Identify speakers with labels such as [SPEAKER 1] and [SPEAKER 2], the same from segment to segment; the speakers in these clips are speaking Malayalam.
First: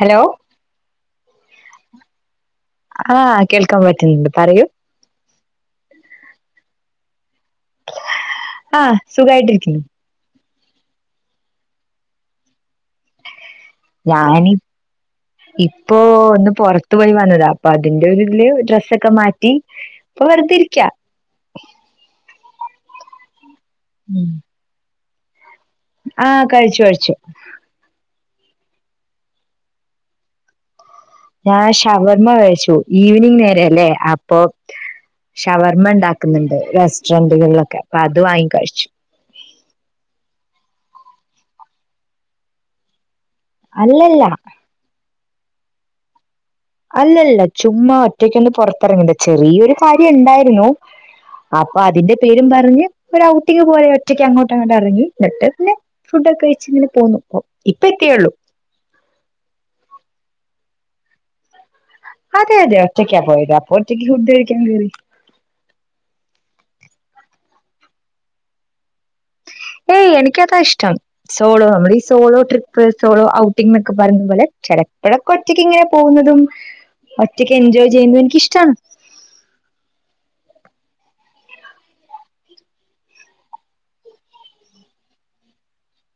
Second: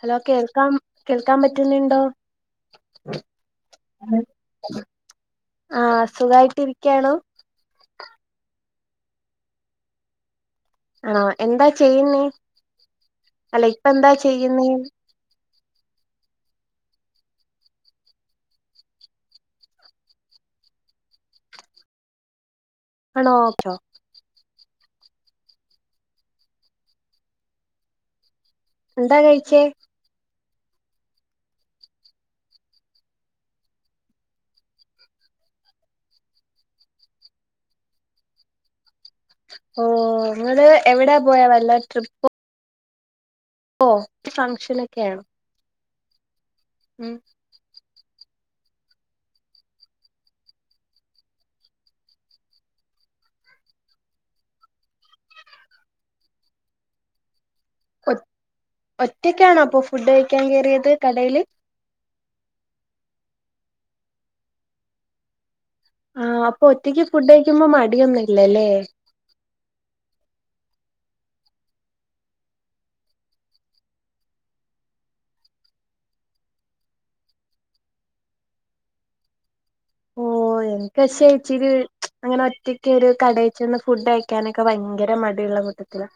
[SPEAKER 1] ഹലോ കേൾക്കാം കേൾക്കാൻ പറ്റുന്നുണ്ടോ?
[SPEAKER 2] ആഹ് കേൾക്കാൻ പറ്റുന്നുണ്ട് പറയൂ.
[SPEAKER 1] ആഹ് സുഖായിട്ട് രിക്ക്യാണോ?
[SPEAKER 2] ആഹ് സുഖായിട്ടിരിക്നു.
[SPEAKER 1] ആഹ് എന്താ ചെയ്യുന്നേ? അല്ല ഇപ്പ എന്താ ചെയ്യുന്നേ?
[SPEAKER 2] ഇപ്പൊ ഒന്ന് പൊറത്ത് പോയി വന്നതാ അപ്പൊ അതിന്റെ ഒതില് ഡ്രസ്സൊക്കെ മാറ്റി. പോ വെറുതെഇരിക്യ.
[SPEAKER 1] ആണോ ഓക്കെ [unintelligible]
[SPEAKER 2] ഉം ആഹ് കഴിച്ചു കഴിച്ചു
[SPEAKER 1] എന്താ കഴിച്ചേ
[SPEAKER 2] ഞാൻ ഷവർമ്മ കഴിച്ചു ഈവനിങ് നേരയവല്ലേ അപ്പൊ ഷവർമ്മ ഇണ്ടാക്കുന്നുണ്ട് റെസ്റ്ററന്റകളിലൊക്കെ അപ്പൊ അത് വാങ്ങി കഴിച്ചു
[SPEAKER 1] ഓഹ് നിങ്ങള് എവിടാ പോയാ വല്ല ട്രിപ്പ് ഓഹ്
[SPEAKER 2] അല്ലല്ല
[SPEAKER 1] ഫംഗഷനൊക്കെയയാണ്
[SPEAKER 2] അല്ലല്ല ചുമ്മാ ഒറ്റയ്ക്കൊന്ന് പുറത്തിറങ്ങണ്ട ചെറിയൊരു കാര്യം ഇണ്ടായിരുന്നു അപ്പൊ അതിന്റെ പേരും പറഞ്ഞ് ഒരു ഔട്ടിക്ക് പോലെ ഒറ്റയ്ക്ക് അങ്ങോട്ട് അങ്ങോട്ട് ഇറങ്ങി എന്നിട്ട് പിന്നെ ഫു- ക്കെഴിച്ച ഇങ്ങനെ പോന്നു ഇപ്പം
[SPEAKER 1] ഒ ഒറ്റക്കാണോ അപ്പൊ ഫുഡ് കഴിക്കാൻ കേയറിയത് കടയില്
[SPEAKER 2] അതെ അതെ ഒറ്റക്കാ പോയത് അപ്പൊ ഒറ്റക്ക് ഫുഡ് കഴിക്കാൻ കേറി
[SPEAKER 1] ആ അപ്പൊ ഒറ്റയ്ക്ക് ഫുഡ് കഴിക്കുമ്പോ മടിയൊന്നുംല്ലല്ലേ
[SPEAKER 2] ഏയ് എനിക്ക് അതാ ഇഷ്ടം സോളോ നമ്മൾ ഈ സോളോ ട്രിപ്പ് സോളോ ഔട്ടിംഗ എന്നൊക്കെ പറഞ്ഞ പോലെ ചില ഇപ്പോഴൊക്കെ ഒറ്റക്ക് ഇങ്ങനെ പോകുന്നതും ഒറ്റക്ക് എൻജോയ് ചെയ്യുന്നതും എനിക്കിഷ്ടമാണ്
[SPEAKER 1] [inaudible] ഓ കഷി ഇച്ചിരി അങ്ങനെ ഒറ്റക്കൊ ഒരു കടയി ചെന്ന് ഫുഡ് കഴിക്കാനൊക്കെ ഭയങ്കര മടി ഉള്ളകുട്ടാ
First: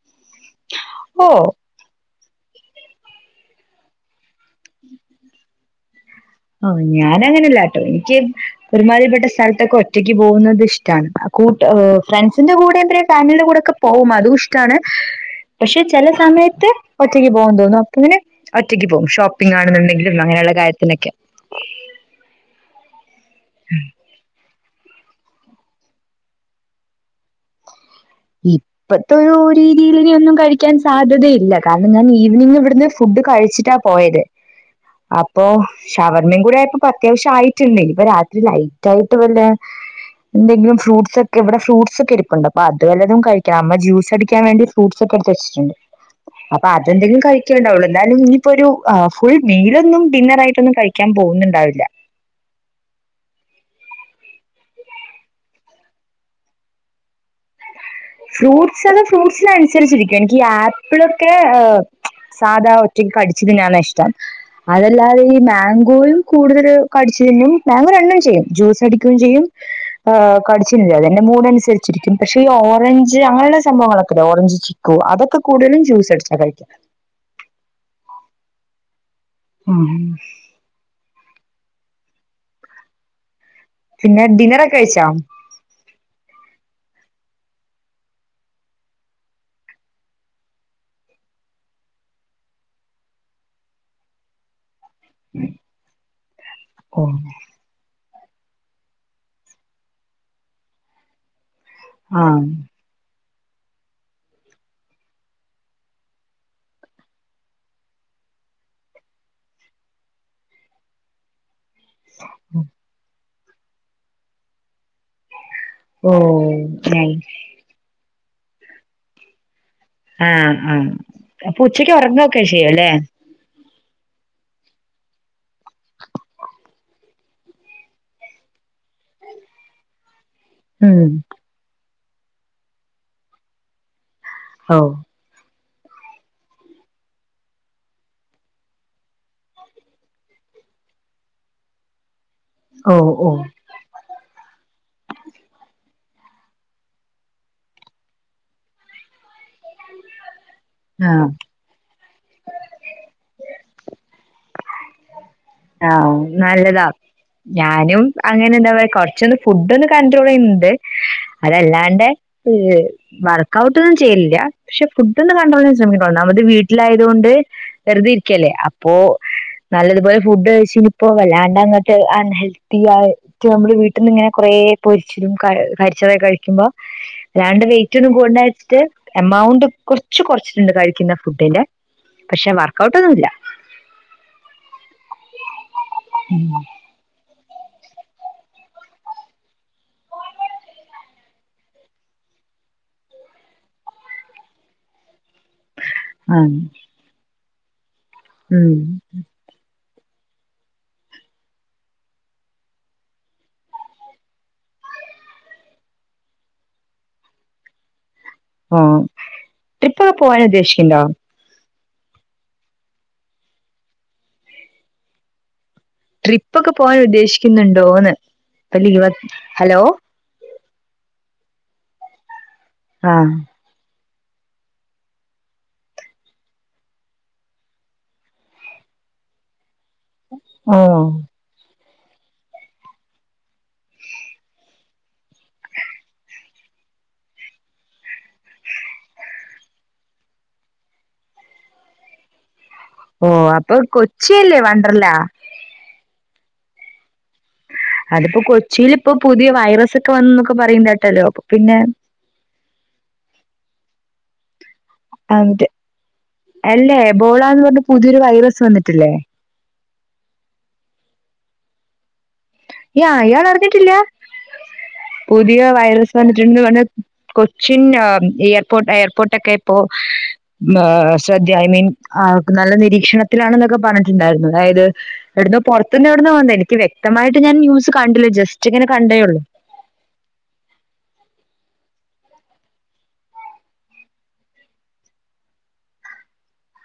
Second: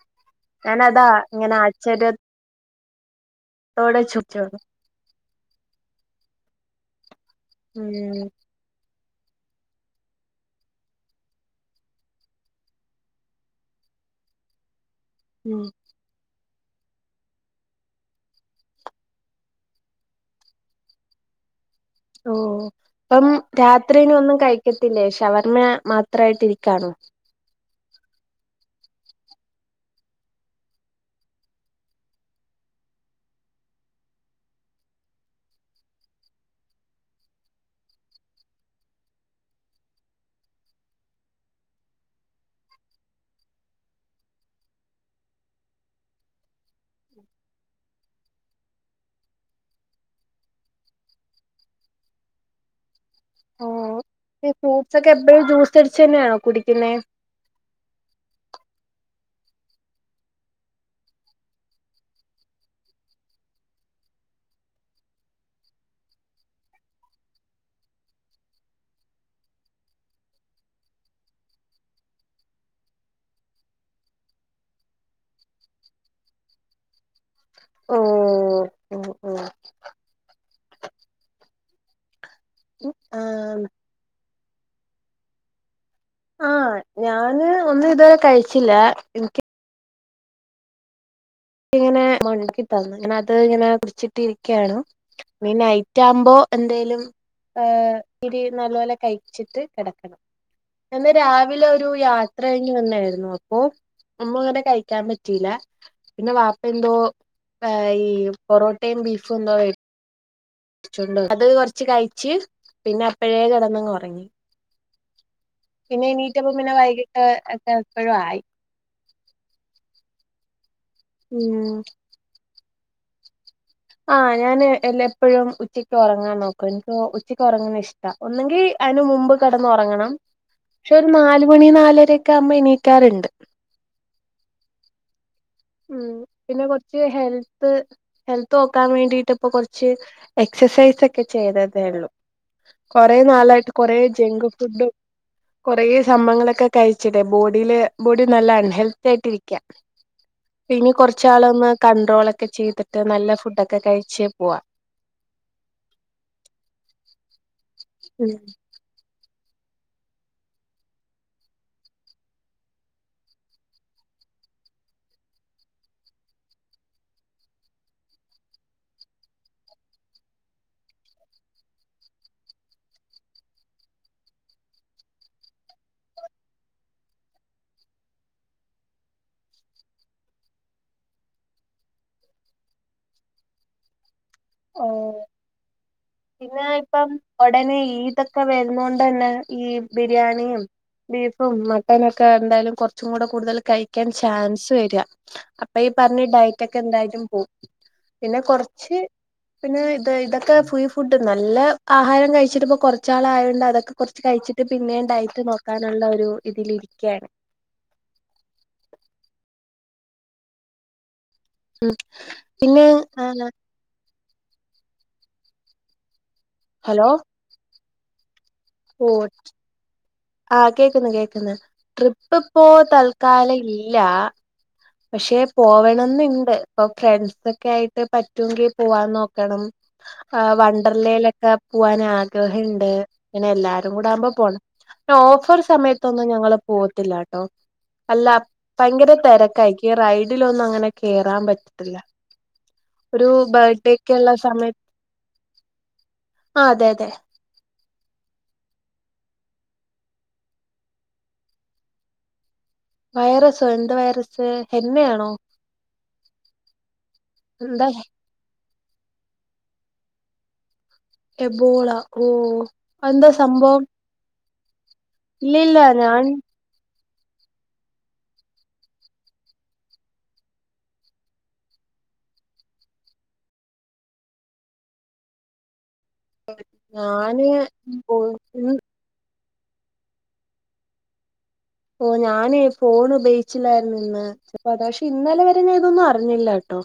[SPEAKER 1] ഞാനതാ
[SPEAKER 2] ഓ
[SPEAKER 1] ഇങ്ങനെ ആശ്ചര്യത്തോടെ ചോദിച്ചത്
[SPEAKER 2] [inaudible] ഞാന അങ്ങനെല്ലാട്ടോ എനിക്ക്
[SPEAKER 1] ഉം
[SPEAKER 2] പെരുമാതിപ്പെട്ട സ്ഥലത്തൊക്ക ഒറ്റക്ക് പോകുന്നത് ഇഷ്ടആണ് ഫ്രണ്ട്സിന്റെ കൂടെ എന്ത ഫാമിലിയുടെ കൂടെ ഒക്കെ പോകും അത ഇഷ്ടമാണ്
[SPEAKER 1] ഉം
[SPEAKER 2] പക്ഷെ ചില സമയത്ത് മ ഒറ്റയ്ക്ക് പോകാെന്ന് തോന്നുന്നു അപ്പങ്ങനെ ഒറ്റയ്ക്ക് പോകും ഷോപ്പിംഗ ആണെന്നുണ്ടെങ്കിലും അങ്ങനെയുള്ള കാര്യത്തിനൊക്കെ
[SPEAKER 1] ഓ അപ്പം രാത്രിന ഒന്നും കഴിക്കത്തി ല്ലേ ഷവർമ്മ മാത്രായിട്ട് ഇരിക്കണോ
[SPEAKER 2] ഇപ്പത്തെ ഒരു രീതിൽ ഒന്നും കഴിക്കാൻ സാധ്യതയില്ല കാരണം ഞാൻ ഈവനിങ് ഇവിടുന്ന് ഫുഡ് ഇത് കഴിച്ചിട്ടാ പോയത് അപ്പൊ ഷവർമ്മ് കൂടെ ആയപ്പോ അത്യാവശ്യം ആയിട്ടുണ്ട് ഇനി ഇപ്പൊ രാത്രി ലൈറ്റ് ആയിട്ട് വല്ല എന്തെങ്കിലും ഫ്രൂട്ട്സ് ഒക്കെ ഇവിടെ ഫ്രൂട്ട്സ്ക്കെ ഇരിപ്പുണ്ട് അപ്പൊ അ വല്ലതും കഴിക്കണം അമ്മ ജ്യൂസ് അടിക്കാൻ വേണ്ടി ഫ്രൂട്ട്സ് ഒക്കെ എടുത്ത് വച്ചിട്ടുണ്ട് അപ്പ അതെങ്കിലും കഴിക്കേണ്ടാവുള്ളൂ എ എന്നാലും ഇനി ഇപ്പൊ ഒരു ഫുൾ മീലൊന്നും ഡിന്നറ ആയിട്ടൊന്നും കഴിക്കാൻ പോകുന്നുണ്ടാവില്ല
[SPEAKER 1] ഓ ഫ്രൂട്ട്സ് ഒക്കെ എപ്പോഴും ജ്യൂസ് അടിച്ചു തന്നെയാണോ കുടിക്കുന്നെ
[SPEAKER 2] ഫ്രൂട്ട്സ് അതോ ഫ്രൂട്ട്സിനനുസരിച്ചിരിക്കും എനിക്ക്ഈ ആപ്പിളൊക്കെ ഹ് സാധാ ഒറ്റയ്ക്ക് കടിച്ചതിനാണ് ഇഷ്ടം അതല്ലാതെ ഈ മാംഗോയും കൂടുതൽ കടിച്ചുതിന്നും മാങ്ങോ രണ്ണം ചെയ്യും ജ്യൂസ് അടിക്കുകയും ചെയ്യും കടിച്ചില്ല അ എന്റെറെ മൂഡനുസരിച്ചിരിക്കും പക്ഷെ ഈ ഓവ ഓറഞ്ച് അങ്ങനെയുള്ള സംഭവങ്ങളൊക്കെല്ല ഓറഞ്ച് ചിക്കു അതൊക്കെ കൂടുതലും ജ്യൂസ് അടിച്ചാ കഴിക്ക
[SPEAKER 1] ഓ ഓ ഓ
[SPEAKER 2] ആഹ
[SPEAKER 1] ആഹ
[SPEAKER 2] പിന്നെ ഡിനറ ഒക്കെ കഴിച്ചാം
[SPEAKER 1] ആഹ് ഞാന് ഒന്നും ഇതുവരെ കഴിച്ചില്ല എനിക്ക് ഇങ്ങനെ മഴക്കി തന്നു ഇങ്ങന അത് ഇങ്ങനെ കുടിച്ചിട്ടി ഇരിക്കയാണ് ഇീ നൈറ്റ് ആകുമ്പോ എന്തായലും
[SPEAKER 2] ഓ
[SPEAKER 1] ഏ നല കഴി് കി രില ഒരു
[SPEAKER 2] ആ
[SPEAKER 1] യാത്രഴ തന്നായിരുന്നു അപ്പൊ അമ്മ അങ്ങനെ കഴിക്കാൻ പറ്റിയില്ല പിന്നെ വാപ്പ എന്തോ ഈ പൊറോട്ടയും ബീഫും എന്തോ അത് കൊറച്ച് കഴച്ച് പിന്നെ പഴയ കിടന്ന ഉറങ്ങി പിന്നെ
[SPEAKER 2] ഓ
[SPEAKER 1] ഇനീറ്റപ്പ പിന്നെ വൈകിട്ട്
[SPEAKER 2] നൈസ്
[SPEAKER 1] ഒക്കെ ഒരു ആായി
[SPEAKER 2] ആഹ് ആഹ അപ്പൊ
[SPEAKER 1] ഉം
[SPEAKER 2] ഉച്ചക്ക് ഉറന്ന് നോക്ക ചെയ്യുവല്ലേ
[SPEAKER 1] ആഹ് ഞാാന് എ എപ്പോഴും ഉച്ചക്ക് ഉറങ്ങാൻ നോക്കും എനിക്ക് ച്ചക്ക് ഉറങ്ങണ ഇഷ്ട ഒന്നെങ്കിൽ അന് മുമ്പ് കിടന്ന ഉറങ്ങണം പക്ഷെ ഒരു
[SPEAKER 2] ഉം
[SPEAKER 1] നാല മണി ന ക്ക അമ്മ ഇനീക്കാറുണ്ട്
[SPEAKER 2] ഓ
[SPEAKER 1] ഉ പിന്നെ കുറച്ച് ഹെൽത്ത് ഹെൽത്ത് നോക്കാൻ വേണ്ടിട്ടപ്പൊ കൊറച്ച് എ എക്സസൈസ് ഒക്കെ ചെയ്തതേ ഉള്ളൂ
[SPEAKER 2] ഓ
[SPEAKER 1] കുറേ
[SPEAKER 2] ഓ
[SPEAKER 1] നാളായിട്ട് കുറേ ജക് ഫുഡും കൊറെ സംഭങ്ങളൊക്കെ കഴിച്ചിടെ ബോഡിയില് ഇനി
[SPEAKER 2] ആ
[SPEAKER 1] കൊർച്ചാളൊന്ന് കണ്ട്രോളൊക്കെ ചെയ്തിട്ട് നല്ല ഫുഡൊക്കെ കഴിച്ച് പോവാ
[SPEAKER 2] ആ നല്ലതാ ഞാനും
[SPEAKER 1] ഉം
[SPEAKER 2] അങ്ങനെ എന്താ പറ കൊർച്ചൊന്ന് ഫുഡ് ഒന്ന് കൺണ്ട്രോൾ ചെയ്യുന്നുണ്ട് അതല്ലാണ്ട് വർക്ക്ഔട്ട് ഒന്നും ചെയ്യലില്ല. പക്ഷെ ഫുഡ് ഒന്നും കണ്ട്രോൾ ശ്രമിക്കോ ഒന്നാമ്മത് വീട്ടിലായതുകൊണ്ട് വെറുതെ ഇരിക്കല്ലേ അപ്പൊ നല്ലതുപോലെ ഫുഡ് കയ്ച്ചിനിപ്പോ വല്ലാണ്ട് അങ്ങട്ട് അൺഹെൽത്തി ആയിട്ട് നമ്മുടെ വീട്ടിൽ നിന്ന് ഇങ്ങനെ കൊ റേ പൊരിച്ചി കരിച്ചോതൊക്കെ കഴിക്ക്മ്പോ വല്ലാണ്ട് വെയ്റ്റൊന്നും കൂടണ്ടാ ര് ച്ചിട്ട് എമൗണ്ട് കൊർച് കൊർച്ചിട്ടുണ്ട് കഴിക്കുന്ന ഫുഡിന്റെ പക്ഷെ വർക്ക്ഔട്ട് ഒന്നുല്ല.
[SPEAKER 1] ഓ പിന്നെ ഇപ്പം ഒടനെ ഈദോക്കെ വരുന്നോൻ ണ്ടന്നെ ഈ ബിരിയാണിയും ബീഫും മട്ടനൊക്കെ എന്തായാലും കൊർച്ചും കൂടെ കൂടുതൽ കഴിക്കാൻ ചാൻസ് വര അപ്പൊ ഈ പറഞ്ഞ
[SPEAKER 2] ആഹ്
[SPEAKER 1] ഡയറ്റ ഒക്കെ എന്തായാലും പോവും. പിന്നെ
[SPEAKER 2] ഉം
[SPEAKER 1] കൊർച്ച് പിന്നെ ഇത് ഇതൊക്കെ പുയി ഫുഡ് നല്ല ആഹാരം കഴിച്ചിട്ട് ഇപ്പോ കൊർച് നാളായോണ്ട് അതൊക്കെ കൊർച്ച് കഴിച്ചിട്ട് പിന്നെയ ഡയറ്റ് നോക്കാനുള്ള ഒരു ഇതിലിരിക്കയാണ്
[SPEAKER 2] ആഹ ട്രിപ്പൊക്കെ പോവാന ഉദ്ദേശിക്കണ്ടോ
[SPEAKER 1] ഉം പിന്നെ ആ
[SPEAKER 2] ട്രിപ്പ് ഒക്കെ പോവാൻ
[SPEAKER 1] ഹലോ
[SPEAKER 2] ഉദ്ദേശിക്കുന്നുണ്ടോന്ന് ഇപ്പൊ
[SPEAKER 1] ഓ
[SPEAKER 2] ലീവ് ഹലോ
[SPEAKER 1] ആഹ് കേക്കുന്നു കേക്കന്ന് ട്രിപ്പ് ഇപ്പോ
[SPEAKER 2] ആഹ്
[SPEAKER 1] തൽക്കാല ഇല്ല. പക്ഷെ പോവണംന്ന്ണ്ട്. ഇപ്പൊ ഫ്രണ്ട്സ ഒക്കെ ആയിട്ട് പറ്റൊങ്കി പോവാന്ന് നോക്കണം ആ
[SPEAKER 2] ഓ
[SPEAKER 1] വണ്ടർലയിലൊക്കെ പോവൻ ആഗ്രഹണ്ട്. ഇങ്ങനെ എല്ലാരും കൂട ആകുമ്പോ പോണം. ഓഫർ സമയത്തൊന്നും ഞങ്ങള് പോകത്തില്ല കേട്ടോ അല്ല ഭയങ്കര തെര കൈക്കും ഈ റൈഡിലന്നും അങ്ങനെ കേറാൻ പറ്റത്തില്ല.
[SPEAKER 2] ഓ
[SPEAKER 1] ഒരു
[SPEAKER 2] അപ്പൊ
[SPEAKER 1] ബർഡേക്കള്ള
[SPEAKER 2] കൊച്ചിയല്ലേ
[SPEAKER 1] സമയത്ത്
[SPEAKER 2] വണ്ടർലാ
[SPEAKER 1] ആ അതെ അതെ
[SPEAKER 2] അതിപ്പോ കൊച്ചിൽ ഇപ്പൊ പുതിയ വൈറസ് ഒക്കെ വന്നൂന്നൊക്കെ പറയണ്ടാട്ടല്ലോ അപ്പൊ പിന്നെ
[SPEAKER 1] വൈറസോ എന്ത് വൈറസ് ഹെന്നയാണോ
[SPEAKER 2] എന്നിട്ട് അല്ലേ എബോളാന്ന് പറഞ്ഞ
[SPEAKER 1] എന്താ
[SPEAKER 2] പുതിയൊരു വൈറസ് വന്നിട്ടില്ലേ
[SPEAKER 1] എബോള ഓ
[SPEAKER 2] യാ,
[SPEAKER 1] എന്താ സംഭവം
[SPEAKER 2] ഇയാളറിഞ്ഞിട്ടില്ലാ! പുതിയ
[SPEAKER 1] ഇല്ലില്ല
[SPEAKER 2] വൈറസ്
[SPEAKER 1] ഞാൻ
[SPEAKER 2] [unintelligible] കൊച്ചിന്നാ ഇയർപോ എയർ പോട്ടൊക്കെ പ്പൊ [inaudible] ഐ മീൻ ആ അവക്ക് നല്ല നിരീക്ഷണത്തിലാണെന്നൊക്കെ പറഞ്ഞ്ട്ട്ണ്ടായ്‌രുന്നു. അതായത് ഏട്‌ന്നൊ പൊറ ത് ന്നെവ്ട്ന്നാ വന്നേ! എനിക്ക് വ്യക്തമായിട്ട്
[SPEAKER 1] ഞാന്
[SPEAKER 2] ഞാൻ ന്യൂസ്
[SPEAKER 1] ഓ
[SPEAKER 2] കണ്ടില്ല ജസ്റ്റ്
[SPEAKER 1] ഉം
[SPEAKER 2] ങ്ങനെ കണ്ടേ ഉള്ളു.
[SPEAKER 1] ഓ ഞാന് ഫോണ് പയ്ച്ചില്ലാരുന്നുന്ന് ചെൽപതാ ക്ഷെ ഇന്നലെ വരെ ഞാൻ തൊന്നു അറിഞ്ഞില്ലട്ടോ.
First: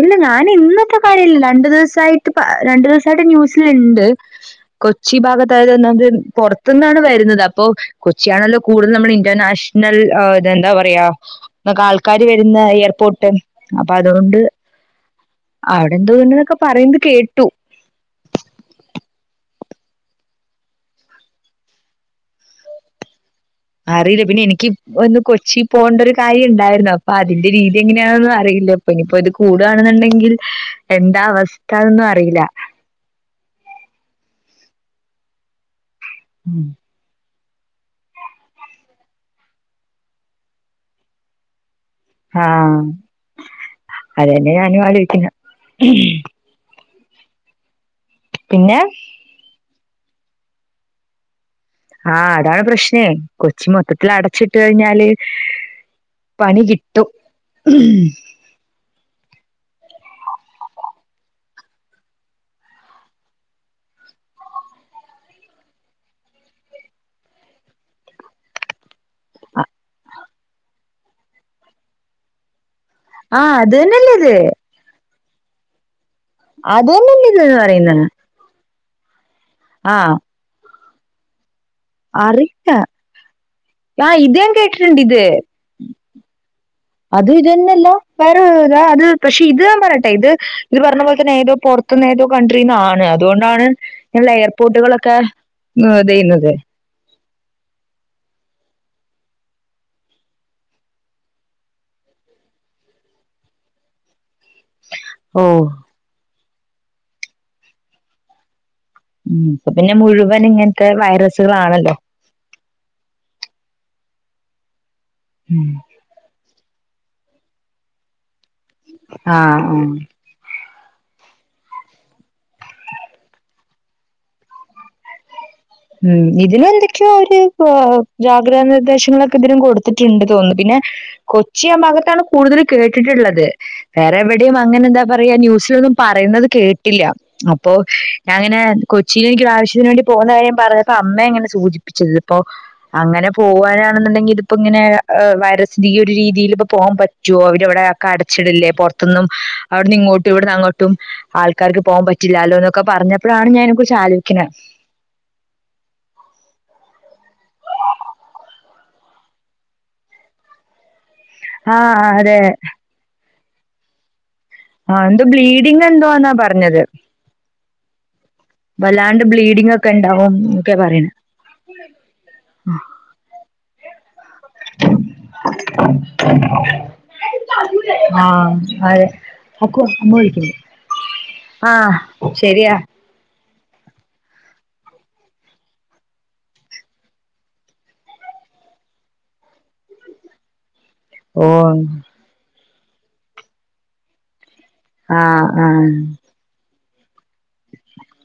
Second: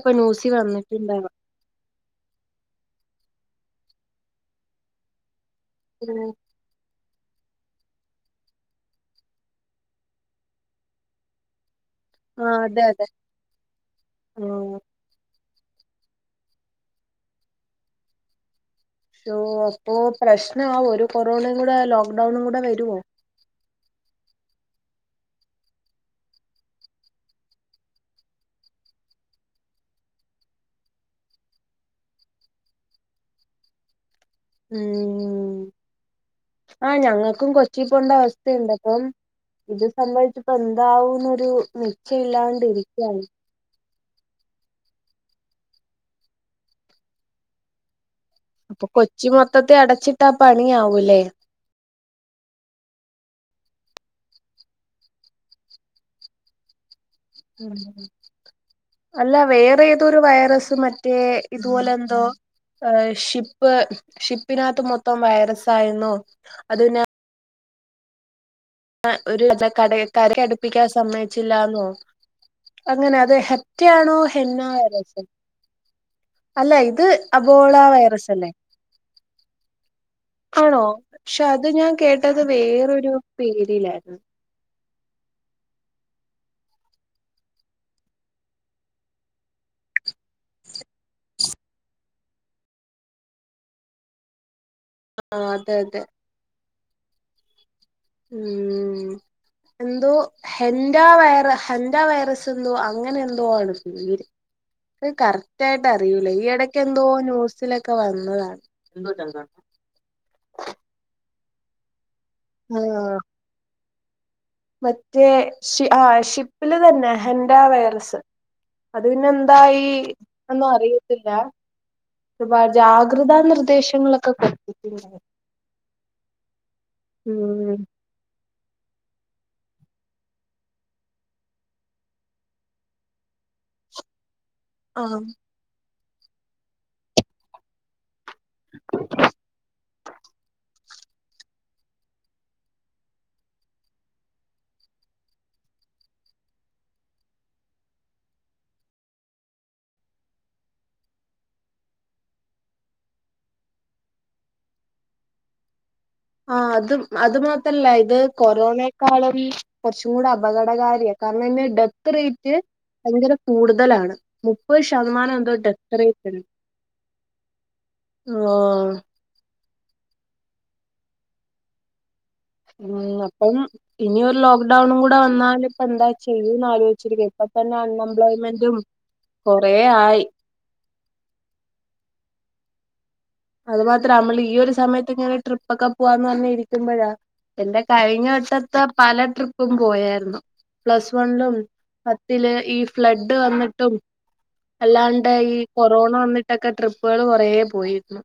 [SPEAKER 2] ഇല്ല ഞാനിന്നത്തെ
[SPEAKER 1] വന്നിട്ടുണ്ടാവ
[SPEAKER 2] കാര്യല്ലല്ല രണ്ട് ദിവസായിട്ട് പ്പ രണ്ട് ദിവസായിട്ട് ന്യൂസ് [unintelligible] കൊച്ചി ഭാഗത്തായത് ഒന്നാംത് പൊറത്ത്ന്നാണ് വരുന്നത് ഇപ്പൊ കൊച്ചിയാണല്ലോ കൂടുതൽ നമ്മടെ ഇന്റർനാഷണൽ അ ഇതെന്താ പറയാ ന്ന ആൾ കാരി
[SPEAKER 1] ആഹ്
[SPEAKER 2] വരുന്ന
[SPEAKER 1] അതെ അതെ
[SPEAKER 2] എയർപോട്ട് അപ്പ അതു കൊണ്ട്
[SPEAKER 1] ഉം
[SPEAKER 2] അവടെ ന്തോ [unintelligible] പറീന്ന്‌ത് കേട്ടു.
[SPEAKER 1] ഓ അപ്പൊ പ്രശ്നാവോ ഒരു കൊറോണേം കൂടെയാല് ലോക് ഡൗണും കൂടെ വരോ?
[SPEAKER 2] അറിയില്ല പിന്നെ എനിക്ക് ഒന്ന് കൊച്ചി പോകേണ്ട ഒരു കാര്യം ഉണ്ടായിരുന്നു അപ്പൊ അതിന്റെ രീതി എങ്ങനെയാ എന്നൊന്നും അറയി ല്ലപ്പ ഇനി പ്പത് കൂടാണ്ന്ന്ണ്ടെങ്കിൽ എന്താ വസ്ഥ ന്നറിയില്ല.
[SPEAKER 1] ഊം ആ ഞങ്ങ ക്കും കൊച്ചീപോണ്ടവസ്ഥയുണ്ട് അപ്പം ഇത് [inaudible] പ്പന്താവൂന്നൊരു ഉം
[SPEAKER 2] ആ, അതെന്നാ ഞാനു ആലോയ്ക്കിന്ന [unintelligible]
[SPEAKER 1] അപ്പൊ കൊച്ചി മൊത്തത്തി അടച്ചിട്ടാ പണിയാവൂലേ
[SPEAKER 2] ആ അതാണ് പ്രശ്നേ കൊച്ചി മൊത്തത്തിൽ അടച്ചിട്ട് കഴിഞ്ഞാല് പണി [unintelligible]
[SPEAKER 1] [inaudible] അല്ല വേറെ എന്തോ ഒരു വൈറസ് മറ്റേ ഇതുപോലെ എന്തോ ഏ ഷിപ്പ് ഷിപ്പിനാത്ത് മൊത്തം വൈറസ് ആയിര്ന്നോ? അത് പിന്ന അ ഒര്. [unintelligible] കരയടുപ്പിക്കാൻ സമ്മയ്ച്ചില്ലാന്നോ? അങ്ങനത്
[SPEAKER 2] ആഹ് അത് തന്നെ
[SPEAKER 1] ഹെറ്റ്യാണോ [unintelligible] അല്ല
[SPEAKER 2] അത്
[SPEAKER 1] ഇത്
[SPEAKER 2] തന്നെയല്ലേ ഇതെന്ന്
[SPEAKER 1] അബോള വൈറസ് അല്ലേ
[SPEAKER 2] ആ
[SPEAKER 1] അണോ? ക്ഷെ അത് ഞാ കേട്ടത് വേറൊരു
[SPEAKER 2] ആ
[SPEAKER 1] പേരിലായിരുന്നു
[SPEAKER 2] ഇതാൻ കേട്ടിട്ട്ണ്ടിത്. അത് ഇതെന്നല്ല [unintelligible] പക്ഷെ ഇത് ഞാമ്പറയട്ടെ ഇത് ഇത് പറഞ്ഞ പോൽ തന്നെ ഏതോ പൊറ ത്തുന്നേതോ കൺട്രീന്നാണ് അതു കൊണ്ടാണ് ങ്ങനള്ള എയർപോർട്ടുകള് ക്കേ
[SPEAKER 1] ആ അതെ അതെ
[SPEAKER 2] [unintelligible]
[SPEAKER 1] ഉം എന്തോ ഹെന്റാ വൈറ ഹെന്റാ വൈറസ് എന്തോ അങ്ങനെ എന്തോ ആണ് പേര്
[SPEAKER 2] ഓഹ്
[SPEAKER 1] കറക്റ്റായിട്ട് അറിയൂല ഈ എടക്കെന്തോ ന്യൂസിലൊക്കെ വന്നതാണ്
[SPEAKER 2] ഉം ഇപ്പ പിന്നെ മുഴുവൻ ഇങ്ങനത്തെ വൈറസുകളണല്ലോ
[SPEAKER 1] ഹലോ മറ്റേ ഷി ആഹ്‌ ഷിപ്പില് തന്നെ ഹെന്റാ വൈറസ് അത് പിന്നെ
[SPEAKER 2] ആഹ് ആഹ്
[SPEAKER 1] എന്തായി ഒന്നും അറിയി ത്തില്ലാ ഒരുപാട് ജാഗ്രതാ നിർദ്ദേശങ്ങളൊക്കെ കൊടുത്തിട്ടുണ്ടാ
[SPEAKER 2] ഉം ഇതിനെന്തൊക്കെയോ അവര് ഏഹ് ജാ ഗ്രഹ നിർദ്ദേശങ്ങളൊക്കെ ഇതിനും കൊടുത്തിട്ട്ണ്ട് തോന്നുന്നു പിന്നെ കൊച്ചി ആ ഭാഗത്താണ് കൂടുതല് കേട്ടിട്ടുള്ളത് വേറെ എവിടെയും അങ്ങനെന്താ
[SPEAKER 1] ആഹ്
[SPEAKER 2] പറയാ ന്യൂസിലൊന്നും പറയുന്നത് കേട്ടില്ല അപ്പോ ഞാങ്ങനെ കൊച്ചിയില് എനിക്കൊരാവശ്യത്തിന് വേണ്ടി പോകണ്ട കാര്യം പറയപ്പോ അമ്മ അങ്ങനെ സൂചിപ്പിച്ചത് ഇപ്പൊ അങ്ങനെ പോവാനാണെന്നുണ്ടെങ്കി ഇതിപ്പൊങ്ങനെ ഏഹ് വ ഒരു രീതിൽ ഇ പോകൻ പറ്റുമോ അവരിവിടെക്കെ അടച്ചിടില്ലേ പുറത്തൊന്നും അവടിന്ന് ഇങ്ങോട്ട് ഇവിടന്ന അങ്ങോട്ടും ആൾക്കാർക്ക് പോവാൻ പറ്റില്ലാല്ലോ എന്നൊക്കെ പറഞ്ഞപ്പോഴാണ് ഞാൻ കുറിച്ച് ആലോചിക്കുന്നേ
[SPEAKER 1] അത് അത് മാത്രല്ല ഇത് കൊറോണേക്കാളും കെറച്ചുക്കൂടി അപകടകാരിയാണ് കർണമേ
[SPEAKER 2] ആഹ്
[SPEAKER 1] ഡെത്ത്
[SPEAKER 2] അതെ
[SPEAKER 1] റേറ്റ് ഭയങ്കര കൂടുതലാണ് മുപ്പത്
[SPEAKER 2] ആ എന്തോ
[SPEAKER 1] ശതമാനം
[SPEAKER 2] ബ്ലീഡിങ്
[SPEAKER 1] ഡെത്ത് റേറ്റ്
[SPEAKER 2] എന്തോന്നാ
[SPEAKER 1] ഉണ്ട്
[SPEAKER 2] പറഞ്ഞത്
[SPEAKER 1] ഓഹ്
[SPEAKER 2] വല്ലാണ്ട് ബ്ലീഡിങ് ഒക്കെ ഇണ്ടാവും ഒക്കെ പറയണ്.
[SPEAKER 1] ഉം അപ്പം ഇനി ഒരു ലോക്ക്ഡൗണും കൂടെ വന്നാൽ ഇപ്പ എന്താ ചെയ്യൂന്ന് ആലോചിച്ചിരിക്ക ഇപ്പ തന്നെ അൺ
[SPEAKER 2] ആ
[SPEAKER 1] എംപ്ലോയ്മെന്റും
[SPEAKER 2] അതെ അക്കു ഉമ്മ വിളിക്കുന്നു ആ ശരിയാ
[SPEAKER 1] അത് മാത്ര നമ്മള് ഈ ഒരു സമയത്ത് എങ്ങനെ ട്രിപ്പ് ഒക്കെ പോവാന്ന് പറഞ് ഇരിക്കുമ്പോഴാ എന്റെ കഴിഞ്ഞ വട്ടത്തെ പല ട്രിപ്പും പോയായിരുന്നു. പ്ലസ്
[SPEAKER 2] ഓ
[SPEAKER 1] വണിലും പത്തില് ഈ ഫ്ലഡ് വന്നിട്ടും
[SPEAKER 2] ആ
[SPEAKER 1] അല്ലാണ്ട് ഈ
[SPEAKER 2] ആ
[SPEAKER 1] കൊറോണ വന്നിട്ടൊക്കെ ട്രിപ്പുകൾ കൊറേ പോയിരുന്നു.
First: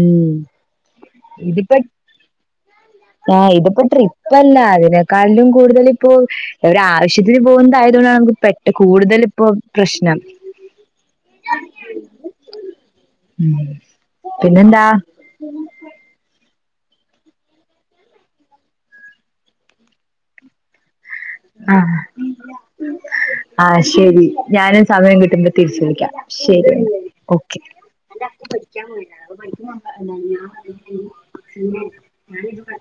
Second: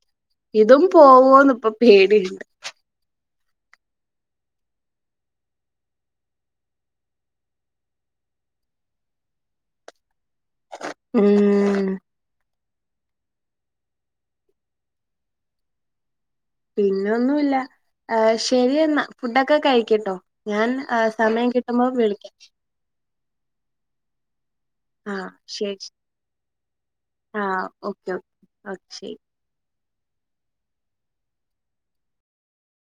[SPEAKER 2] ഉം
[SPEAKER 1] ഇതും പോവോന്ന് ഇപ്പോ
[SPEAKER 2] ഇതിപ്പോ
[SPEAKER 1] പേടിണ്ട്
[SPEAKER 2] ആ ഇതിപ്പോ ട്രിപ്പല്ല അതിനേക്കാളിലും കൂടുതൽ ഇപ്പോ ഒരു ആവശ്യത്തിന് പോകുന്നതായിരുന്നു വുമ്പോ പെട്ടു കൂടുതൽ ഇപ്പൊ പ്രശ്നം
[SPEAKER 1] ഉം
[SPEAKER 2] പിന്നെന്താ
[SPEAKER 1] പിന്നെന്നുമില്ല ശരിയെന്നാ ഫുഡൊക്കെ കഴിക്കെട്ടോ ഞാൻ ആ സമയം
[SPEAKER 2] ആ
[SPEAKER 1] കിട്ടുമ്പോ വിളിക്കാം.
[SPEAKER 2] ആ ശരി ഞാനും സമയം
[SPEAKER 1] ആഹ്
[SPEAKER 2] കിട്ടുമ്പ
[SPEAKER 1] ശരി
[SPEAKER 2] തിരിച്ച് വിളിക്കാം ശരി ഒക്കെ
[SPEAKER 1] ആഹ് ഓക്കെ
[SPEAKER 2] അന്റെ
[SPEAKER 1] ഓക്കെ
[SPEAKER 2] അക്കു
[SPEAKER 1] ഓക്കെ
[SPEAKER 2] പഠിക്കാൻ
[SPEAKER 1] ശരി
[SPEAKER 2] പോയെക്ക്ണ് [unintelligible]